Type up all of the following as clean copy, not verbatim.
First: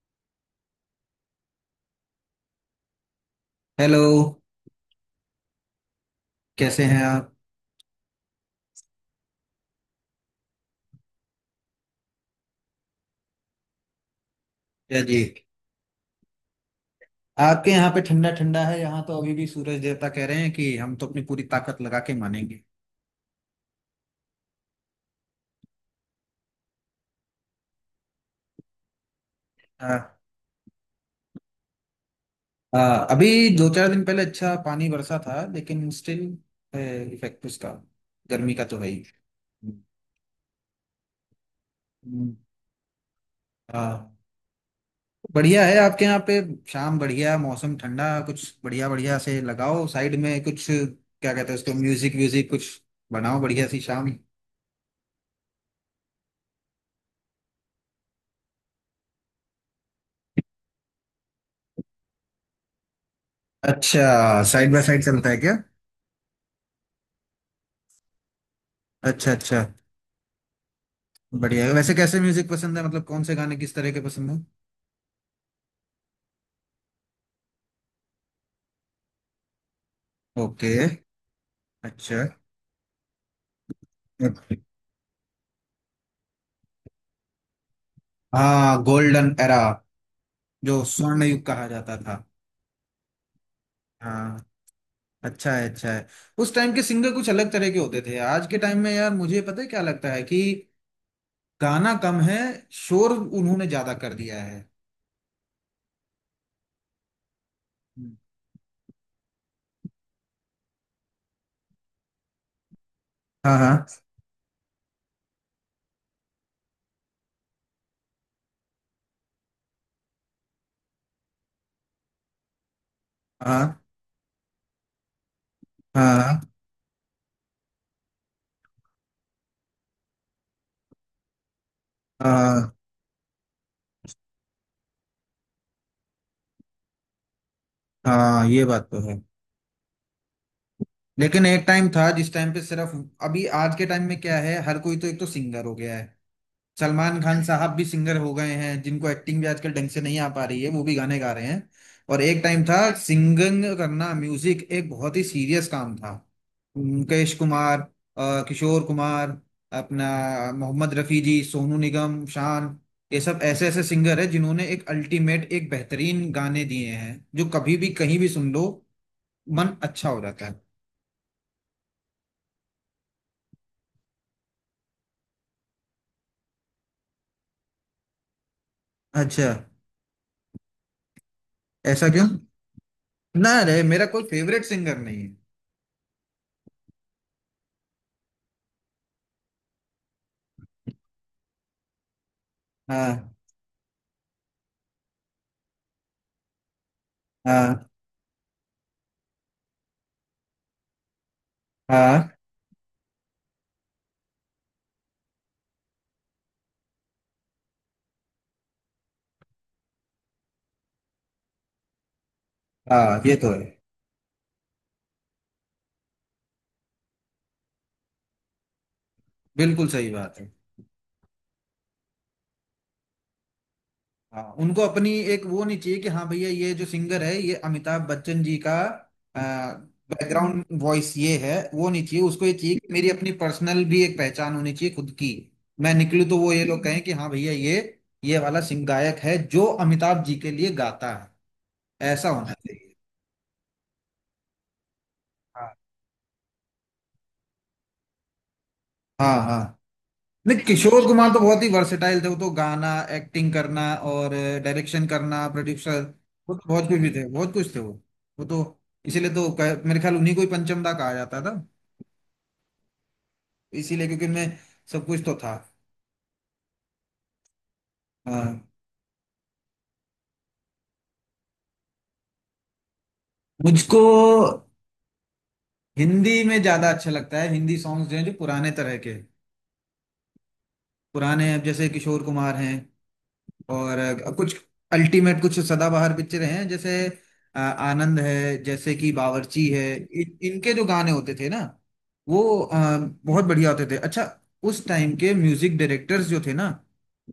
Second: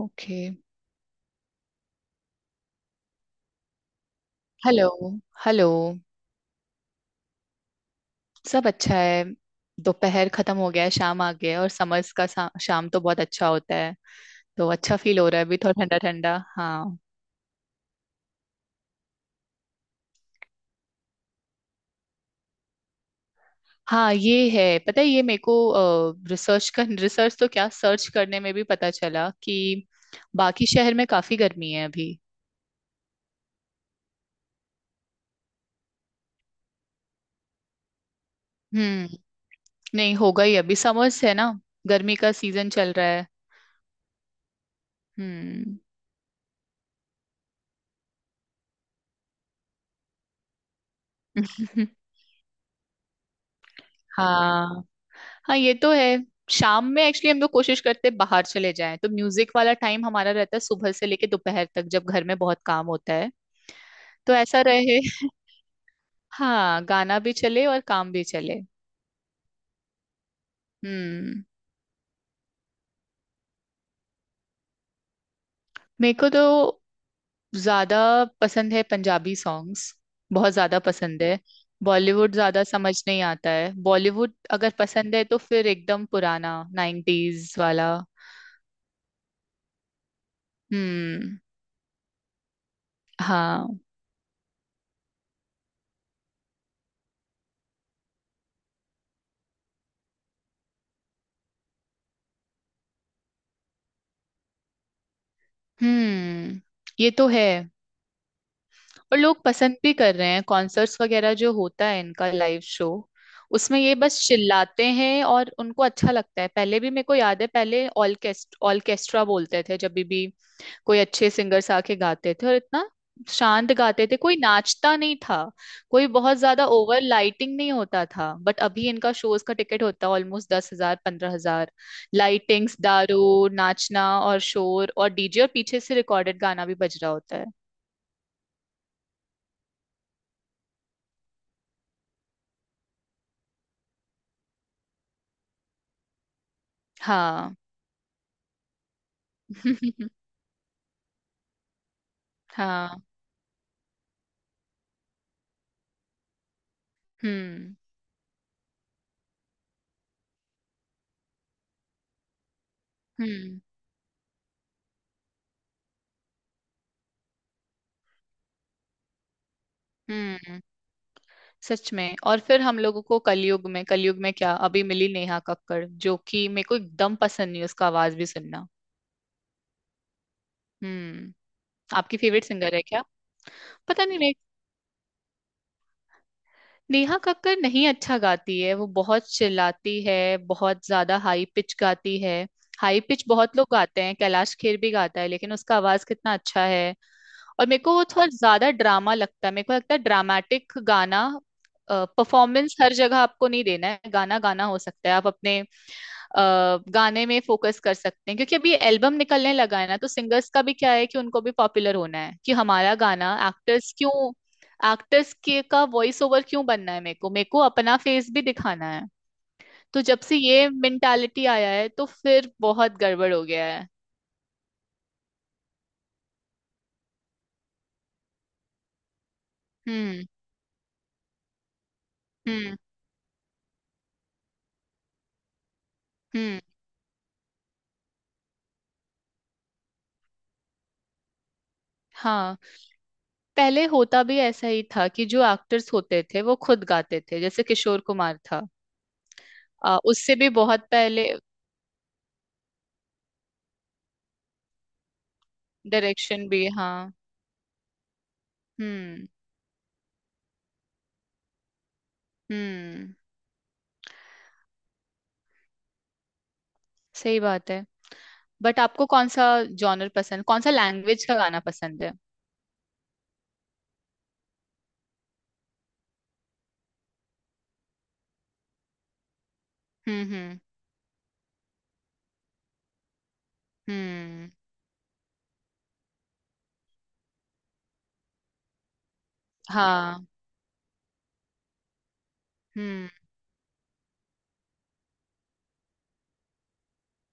Okay. Hello. Hello. Hello. कैसे हैं आप? सब अच्छा है। दोपहर खत्म हो गया है, शाम आ गया है और समर्स का शाम तो बहुत अच्छा होता है। तो अच्छा या जी, फील हो रहा है, अभी थोड़ा ठंडा ठंडा। हाँ। आपके यहाँ पे ठंडा ठंडा है। यहाँ तो अभी भी सूरज देवता कह रहे हैं कि हम तो अपनी पूरी ताकत लगा के मानेंगे। हाँ ये है, पता है ये मेरे को। रिसर्च तो क्या सर्च करने में भी पता चला कि आ, बाकी शहर में काफी गर्मी है अभी। आ, अभी दो चार दिन पहले अच्छा पानी बरसा था, लेकिन स्टिल इफेक्ट उसका गर्मी का तो है ही। हम्म। नहीं, होगा ही, अभी समर्स है ना, गर्मी का हम्म, सीजन चल रहा है। हाँ, बढ़िया है हम्म। आपके यहाँ पे। शाम बढ़िया, मौसम ठंडा, कुछ बढ़िया बढ़िया से लगाओ साइड में, कुछ क्या कहते हैं उसको, म्यूजिक व्यूजिक कुछ बनाओ बढ़िया सी शाम। हाँ। हाँ ये तो है। शाम में एक्चुअली हम लोग कोशिश करते हैं बाहर चले जाएं, तो म्यूजिक वाला टाइम हमारा रहता है सुबह से लेके दोपहर तक जब घर में बहुत काम होता है। तो अच्छा, ऐसा साइड बाय रहे। साइड चलता है क्या? हाँ, गाना भी चले और काम भी चले। अच्छा अच्छा। हम्म। बढ़िया है। वैसे कैसे म्यूजिक पसंद है, मतलब कौन से गाने, किस तरह के पसंद है? मेरे को तो ज्यादा पसंद है पंजाबी सॉन्ग्स, बहुत ओके। ज्यादा पसंद है। अच्छा। बॉलीवुड ज्यादा समझ नहीं आता है, बॉलीवुड अगर पसंद है तो फिर एकदम पुराना नाइन्टीज वाला। हाँ, गोल्डन एरा, जो स्वर्ण हम्म। युग कहा जाता था। हाँ। हाँ, अच्छा है अच्छा है। उस टाइम के सिंगर कुछ अलग तरह के होते थे। आज के टाइम में यार, मुझे पता है क्या लगता है कि गाना कम है, शोर उन्होंने ज्यादा कर दिया है। हम्म। ये तो है। और लोग पसंद भी कर रहे हैं, कॉन्सर्ट्स वगैरह जो होता है इनका लाइव शो, हाँ उसमें हाँ ये बस चिल्लाते हैं और उनको अच्छा लगता है। पहले भी मेरे को याद है, पहले ऑर्केस्ट्रा बोलते थे जब भी कोई अच्छे सिंगर्स आके गाते थे और इतना हाँ शांत गाते थे, कोई नाचता नहीं था, कोई बहुत हाँ ज्यादा ओवर लाइटिंग नहीं होता था। बट अभी इनका शोज का टिकट होता है ऑलमोस्ट 10,000 15,000, हाँ लाइटिंग्स, दारू, नाचना और शोर और डीजे और पीछे से रिकॉर्डेड गाना भी बज रहा होता है। हाँ ये बात तो है। लेकिन एक टाइम था जिस टाइम पे सिर्फ, अभी आज के टाइम में क्या है, हर कोई तो एक तो सिंगर हो गया है। सलमान खान हाँ। साहब भी सिंगर हो गए हैं, जिनको एक्टिंग भी आजकल ढंग से नहीं आ पा रही है, वो भी गाने गा रहे हैं। और एक टाइम था, हाँ। सिंगिंग करना, म्यूजिक एक बहुत ही सीरियस काम था। मुकेश हम्म। कुमार, किशोर कुमार, अपना मोहम्मद रफी जी, सोनू निगम, शान, ये सब हम्म। ऐसे ऐसे सिंगर है जिन्होंने एक अल्टीमेट, एक बेहतरीन गाने दिए हैं, जो कभी भी कहीं भी सुन लो मन अच्छा हो जाता है। हम्म, सच में। और फिर हम लोगों को कलयुग में, क्या अभी मिली, नेहा कक्कड़ जो कि मेरे को एकदम पसंद नहीं, उसका आवाज भी सुनना। अच्छा, हम्म। ऐसा आपकी क्यों? फेवरेट सिंगर है क्या? ना रे, पता मेरा नहीं, कोई फेवरेट सिंगर नहीं है। नेहा कक्कड़ नहीं अच्छा गाती है, वो बहुत चिल्लाती है, बहुत ज्यादा हाई पिच गाती है। हाई पिच हाँ बहुत लोग गाते हैं, कैलाश खेर भी गाता है लेकिन उसका आवाज कितना अच्छा है। और मेरे हाँ को वो थोड़ा ज्यादा ड्रामा लगता है, मेरे को लगता है ड्रामेटिक गाना। हाँ परफॉर्मेंस हर जगह आपको नहीं देना है, गाना गाना हो सकता है आप अपने अ, गाने में फोकस कर सकते हैं। क्योंकि अभी एल्बम निकलने लगा है ना, तो सिंगर्स का भी क्या है कि उनको भी पॉपुलर होना है, कि हमारा हाँ गाना ये तो है। एक्टर्स क्यों, एक्टर्स के का वॉइस ओवर क्यों बनना है, मेरे को अपना फेस भी दिखाना है। बिल्कुल तो सही जब से बात है। ये मेंटालिटी आया है, तो फिर बहुत गड़बड़ हो गया है। हाँ, उनको अपनी एक वो नहीं चाहिए कि हाँ भैया ये जो सिंगर है ये अमिताभ बच्चन जी का हम्म। बैकग्राउंड वॉइस ये है, वो नहीं चाहिए उसको। ये चाहिए हम्म। कि मेरी अपनी पर्सनल भी एक पहचान होनी चाहिए, खुद की। मैं निकलूँ तो वो, हम्म। ये लोग कहें कि हाँ भैया ये वाला सिंग गायक है जो अमिताभ जी के लिए गाता है। ऐसा होना हाँ, चाहिए। पहले होता भी ऐसा ही था कि जो हाँ एक्टर्स होते थे वो खुद गाते थे, जैसे किशोर कुमार था। हाँ हाँ, उससे भी नहीं बहुत किशोर पहले। कुमार तो बहुत ही वर्सेटाइल थे। वो तो गाना, एक्टिंग करना, और डायरेक्शन करना, प्रोड्यूसर, डायरेक्शन वो भी, तो बहुत हाँ। कुछ भी थे, बहुत कुछ थे वो। वो तो हम्म। इसीलिए तो मेरे ख्याल उन्हीं को ही पंचमदा कहा जाता था, हम्म, इसीलिए, क्योंकि उनमें सब कुछ तो था। सही बात है। हाँ। बट आपको कौन सा जॉनर पसंद, कौन सा लैंग्वेज का गाना पसंद है? मुझको हिंदी में ज्यादा अच्छा लगता है, हिंदी सॉन्ग्स जो हैं जो पुराने तरह के, हम्म। हम्म। पुराने, अब जैसे किशोर कुमार हैं, और हम्म। कुछ अल्टीमेट कुछ सदाबहार पिक्चरें हैं जैसे आनंद है, जैसे कि बावर्ची है, हाँ। इनके जो गाने होते थे ना, वो हम्म। बहुत बढ़िया होते थे। अच्छा, उस टाइम के म्यूजिक डायरेक्टर्स जो थे ना,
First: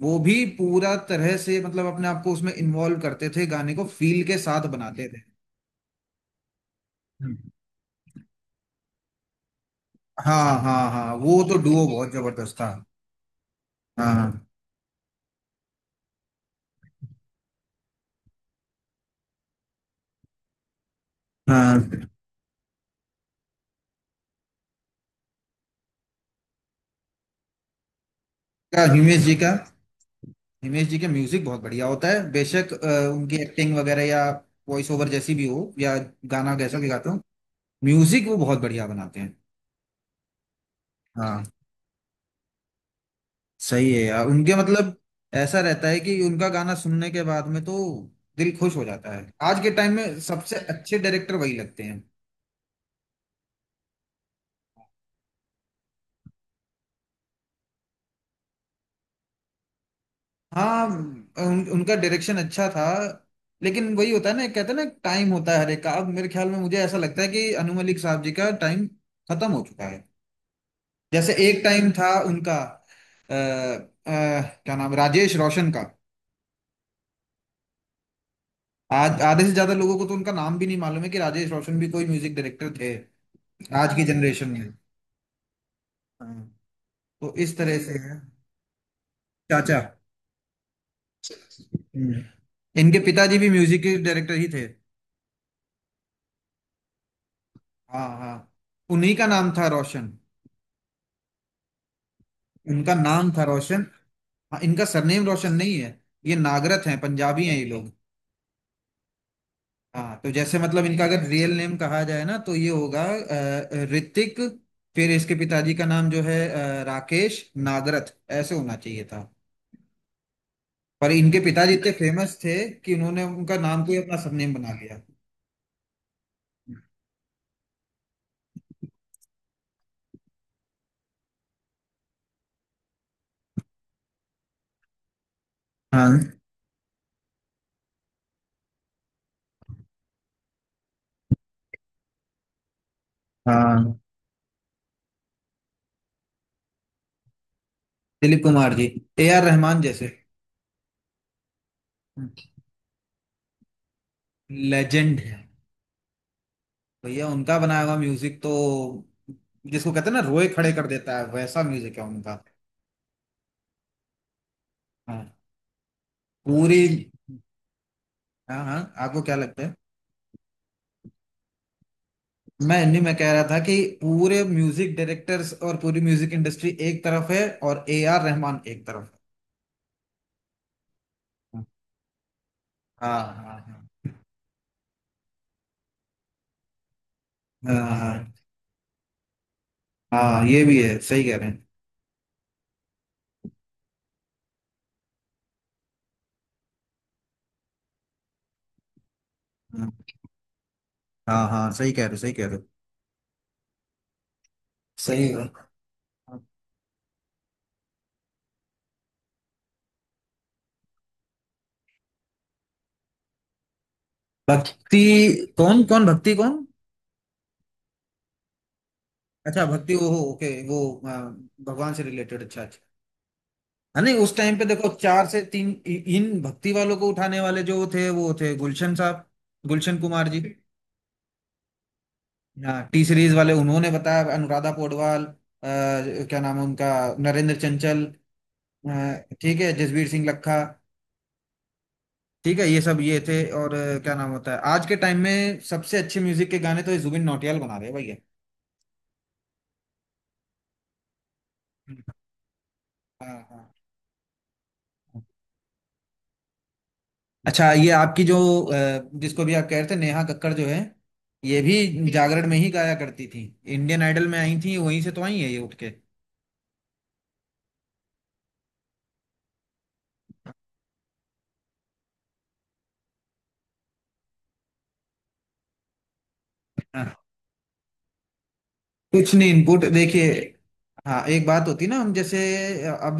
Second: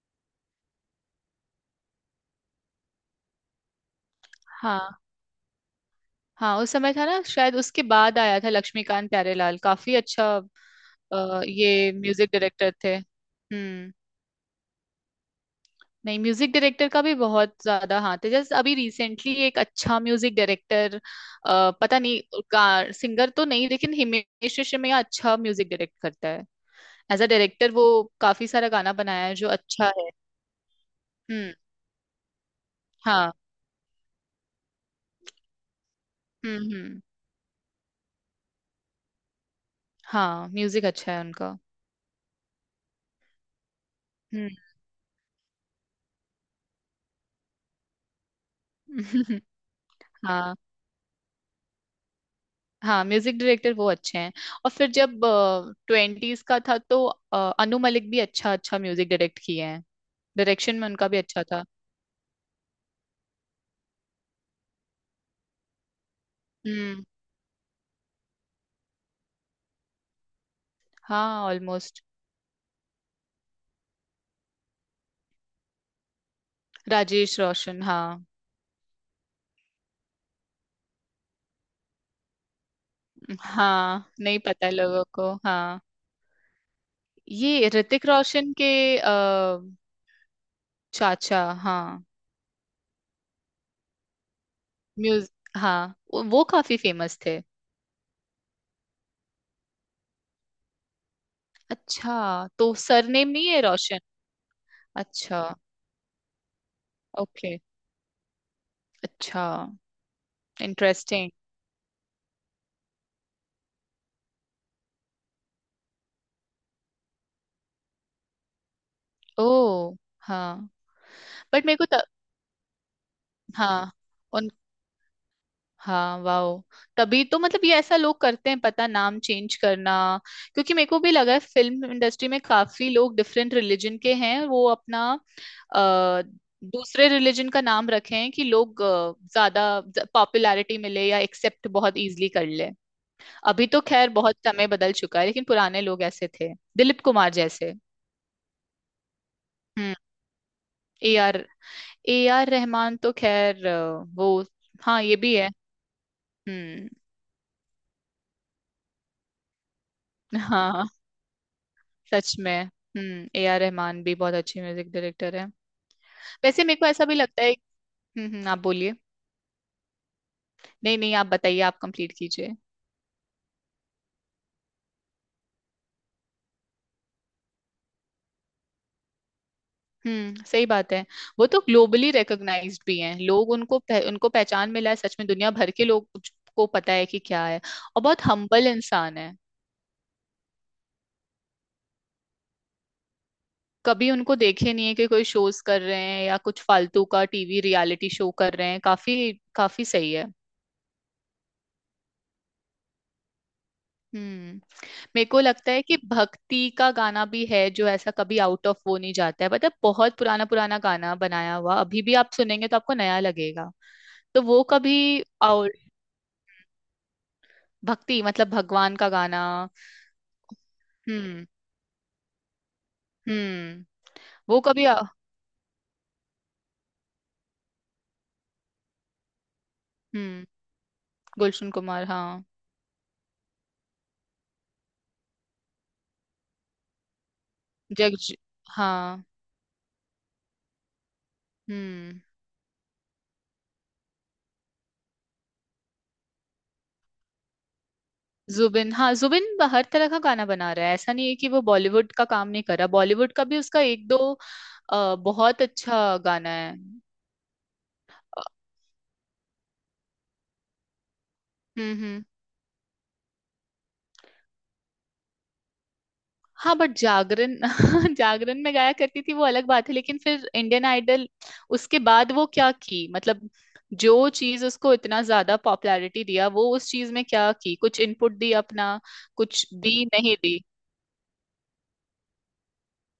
वो भी पूरा तरह से मतलब अपने आप को उसमें इन्वॉल्व करते थे, गाने को फील के साथ हाँ। बनाते थे। हाँ, उस समय था ना। हम्म। शायद उसके बाद आया था लक्ष्मीकांत प्यारेलाल, काफी अच्छा। हाँ हाँ हाँ, वो तो डुओ ये बहुत म्यूजिक जबरदस्त डायरेक्टर था। थे। हम्म। हाँ नहीं, म्यूजिक डायरेक्टर का भी बहुत ज्यादा हाथ है। जैसे अभी रिसेंटली एक अच्छा म्यूजिक डायरेक्टर, पता हाँ। नहीं, सिंगर तो नहीं लेकिन हिमेश रेशमिया अच्छा म्यूजिक डायरेक्ट करता है। एज अ डायरेक्टर वो काफी सारा क्या गाना हिमेश बनाया है जी जो का, अच्छा है। हिमेश जी के म्यूजिक हम्म। बहुत बढ़िया होता है, बेशक। हाँ। उनकी एक्टिंग वगैरह या वॉइस ओवर जैसी भी हो, या गाना हम्म। जैसा भी हम्म। गाते हो, म्यूजिक वो बहुत बढ़िया बनाते हैं। हाँ, म्यूजिक अच्छा है हाँ, उनका। सही है यार, उनके हम्म। मतलब ऐसा रहता है कि उनका गाना सुनने के बाद में तो दिल खुश हो जाता है। आज के टाइम में हाँ। सबसे अच्छे डायरेक्टर वही लगते हैं। हाँ, म्यूजिक डायरेक्टर वो अच्छे हैं। और फिर जब ट्वेंटीज का था तो अनु मलिक भी अच्छा अच्छा म्यूजिक डायरेक्ट किए हैं। डायरेक्शन हाँ, में उनका भी अच्छा था। उनका डायरेक्शन अच्छा था। लेकिन वही होता है ना, कहते हैं ना टाइम होता है हर एक का। अब मेरे ख्याल में मुझे ऐसा हम्म। लगता है कि अनु मलिक साहब जी का टाइम खत्म हो चुका है। जैसे हाँ एक टाइम ऑलमोस्ट। था उनका, क्या नाम, राजेश रोशन का। राजेश रोशन, हाँ। आज आधे से ज्यादा लोगों को तो उनका नाम भी नहीं मालूम है कि राजेश रोशन भी कोई म्यूजिक डायरेक्टर थे आज की हाँ, नहीं जनरेशन पता है में। लोगों को। हाँ। हाँ। तो इस ये तरह से ऋतिक है। रोशन के अ, चाचा। चाचा, हाँ। हम्म। इनके पिताजी भी म्यूजिक के डायरेक्टर ही थे। म्यूज, हाँ वो काफी फेमस थे। हाँ हाँ, उन्हीं का नाम था रोशन। अच्छा, तो उनका सरनेम नाम था नहीं है रोशन। रोशन? हाँ, इनका सरनेम अच्छा। रोशन नहीं है। ये नागरथ हैं, पंजाबी हैं ओके। ये लोग। अच्छा। हाँ, तो जैसे मतलब इनका अगर इंटरेस्टिंग। रियल नेम कहा जाए ना तो ये होगा ऋतिक। फिर इसके पिताजी का नाम जो है राकेश नागरथ, ऐसे होना चाहिए था। ओ। हाँ। पर इनके बट पिताजी मेरे को इतने त, फेमस थे कि उन्होंने उनका नाम को हाँ। ही अपना सरनेम बना लिया। हाँ, वाओ। तभी तो, मतलब ये ऐसा लोग करते हैं, पता, नाम चेंज करना। क्योंकि मेरे को भी लगा है, फिल्म इंडस्ट्री में काफी लोग डिफरेंट रिलीजन के हैं, वो अपना हाँ। अ, दूसरे रिलीजन का नाम रखे हैं कि लोग ज्यादा पॉपुलैरिटी मिले या एक्सेप्ट बहुत इजीली कर ले। अभी तो हाँ, खैर बहुत समय बदल चुका है लेकिन पुराने लोग ऐसे थे, दिलीप कुमार जैसे। दिलीप कुमार जी, ए आर रहमान हम्म। जैसे ए आर ए आर रहमान तो खैर वो, हाँ ये लेजेंड भी है। है। हम्म। भैया उनका बनाया हुआ म्यूजिक तो, जिसको कहते हैं ना, रोए खड़े कर हाँ, देता है, वैसा म्यूजिक है उनका। सच में। हम्म, ए आर रहमान भी बहुत अच्छे म्यूजिक हाँ। डायरेक्टर हैं। वैसे मेरे पूरी, को ऐसा भी लगता है। हम्म। आप हाँ हाँ, बोलिए। आपको क्या लगता है? नहीं नहीं, आप बताइए, आप कंप्लीट कीजिए। मैं इन्हीं में कह रहा था कि पूरे म्यूजिक डायरेक्टर्स और पूरी म्यूजिक इंडस्ट्री एक तरफ है, और ए आर रहमान एक तरफ हम्म, सही बात है। वो तो है। ग्लोबली रिकॉग्नाइज्ड भी हैं, हाँ लोग उनको हाँ उनको पहचान मिला है, सच में दुनिया भर के लोग को पता है कि क्या है। हाँ हाँ और बहुत हाँ हम्बल इंसान है। हाँ, ये भी है, सही कह रहे कभी उनको देखे नहीं है कि कोई शोज कर रहे हैं या कुछ फालतू का टीवी रियलिटी शो कर रहे हैं, काफी काफी हैं। सही है। हाँ हाँ सही कह रहे हो, सही कह रहे हो। हम्म। मेरे सही को है। लगता है कि भक्ति का गाना भी है जो ऐसा कभी आउट ऑफ वो नहीं जाता है, मतलब बहुत पुराना पुराना गाना बनाया हुआ अभी भी आप सुनेंगे तो आपको नया लगेगा। तो वो कभी, भक्ति? और, कौन कौन भक्ति कौन? भक्ति मतलब भगवान का गाना। अच्छा, भक्ति वो, हो ओके, वो आ, हम्म। भगवान से रिलेटेड, अच्छा अच्छा। हम्म। हाँ, नहीं उस टाइम वो पे कभी देखो, चार से तीन इन भक्ति वालों को उठाने वाले जो थे वो थे गुलशन साहब, गुलशन कुमार जी। हम्म, गुलशन कुमार, हाँ। हाँ, टी सीरीज वाले, उन्होंने बताया अनुराधा पौडवाल, क्या नाम है उनका, नरेंद्र चंचल, जग, हाँ। अ, ठीक है, जसवीर सिंह लखा, हम्म। ठीक है, ये सब ये थे। और क्या नाम होता है, आज के टाइम में सबसे अच्छे म्यूजिक के गाने तो ये जुबिन नौटियाल बना रहे हैं भैया। जुबिन, हाँ, जुबिन हर तरह का गाना बना रहा है, ऐसा नहीं है कि वो बॉलीवुड का काम नहीं कर रहा, बॉलीवुड हाँ का भी हाँ उसका एक दो हाँ। बहुत अच्छा गाना है। अच्छा, ये आपकी जो अ, जिसको भी आप कह रहे थे, नेहा कक्कड़ जो है, ये हम्म। भी हम्म। जागरण में ही गाया करती थी। इंडियन आइडल में आई थी, वहीं से तो आई है ये उठ के। हाँ, बट जागरण, जागरण में गाया करती थी वो अलग बात है, लेकिन फिर इंडियन आइडल, उसके बाद वो क्या की, मतलब जो चीज उसको इतना ज्यादा पॉपुलैरिटी दिया, वो उस चीज हाँ। में क्या की, कुछ इनपुट दी अपना? कुछ नहीं कुछ इनपुट, दी, देखिए, नहीं दी। हाँ एक बात होती ना, हम जैसे, अब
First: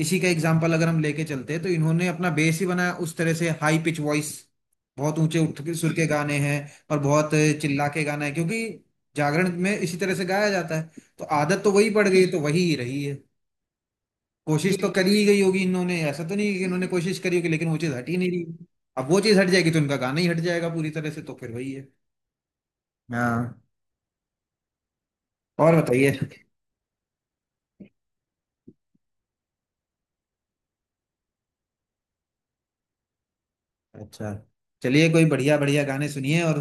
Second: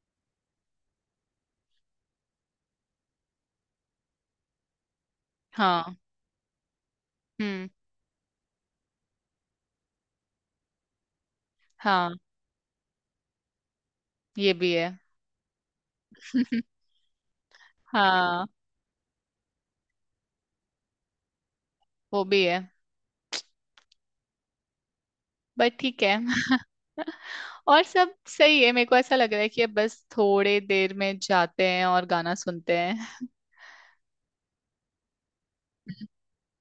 इसी का एग्जांपल अगर हम लेके चलते हैं तो इन्होंने अपना बेस ही बनाया उस तरह से, हाई पिच वॉइस, बहुत ऊंचे उठ के सुर हाँ। के गाने हैं, और बहुत हम्म। चिल्ला के गाना है, क्योंकि जागरण में इसी तरह से गाया जाता है। तो आदत तो वही पड़ हाँ, गई, तो वही ही रही है। ये भी कोशिश तो है। करी ही गई होगी इन्होंने, ऐसा तो नहीं है कि इन्होंने कोशिश करी होगी, लेकिन वो चीज़ हट ही नहीं रही। हाँ। अब वो चीज़ हट जाएगी तो इनका गाना ही हट जाएगा पूरी तरह से, तो फिर वही है। वो भी है। हाँ। और बट ठीक बताइए? है। और सब सही है। मेरे को ऐसा लग रहा है कि अब बस थोड़े देर में जाते हैं और गाना सुनते हैं। अच्छा, चलिए, कोई बढ़िया बढ़िया गाने सुनिए, और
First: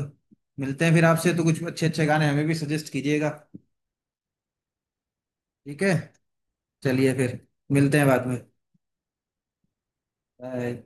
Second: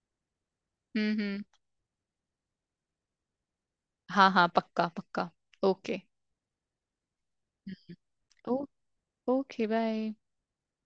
मिलते हैं फिर हम्म। आपसे। तो हम्म। कुछ अच्छे अच्छे गाने हमें भी सजेस्ट कीजिएगा। हाँ हाँ, पक्का पक्का। ठीक है। ओके। चलिए फिर, मिलते हैं बाद में। Okay bye. बाय।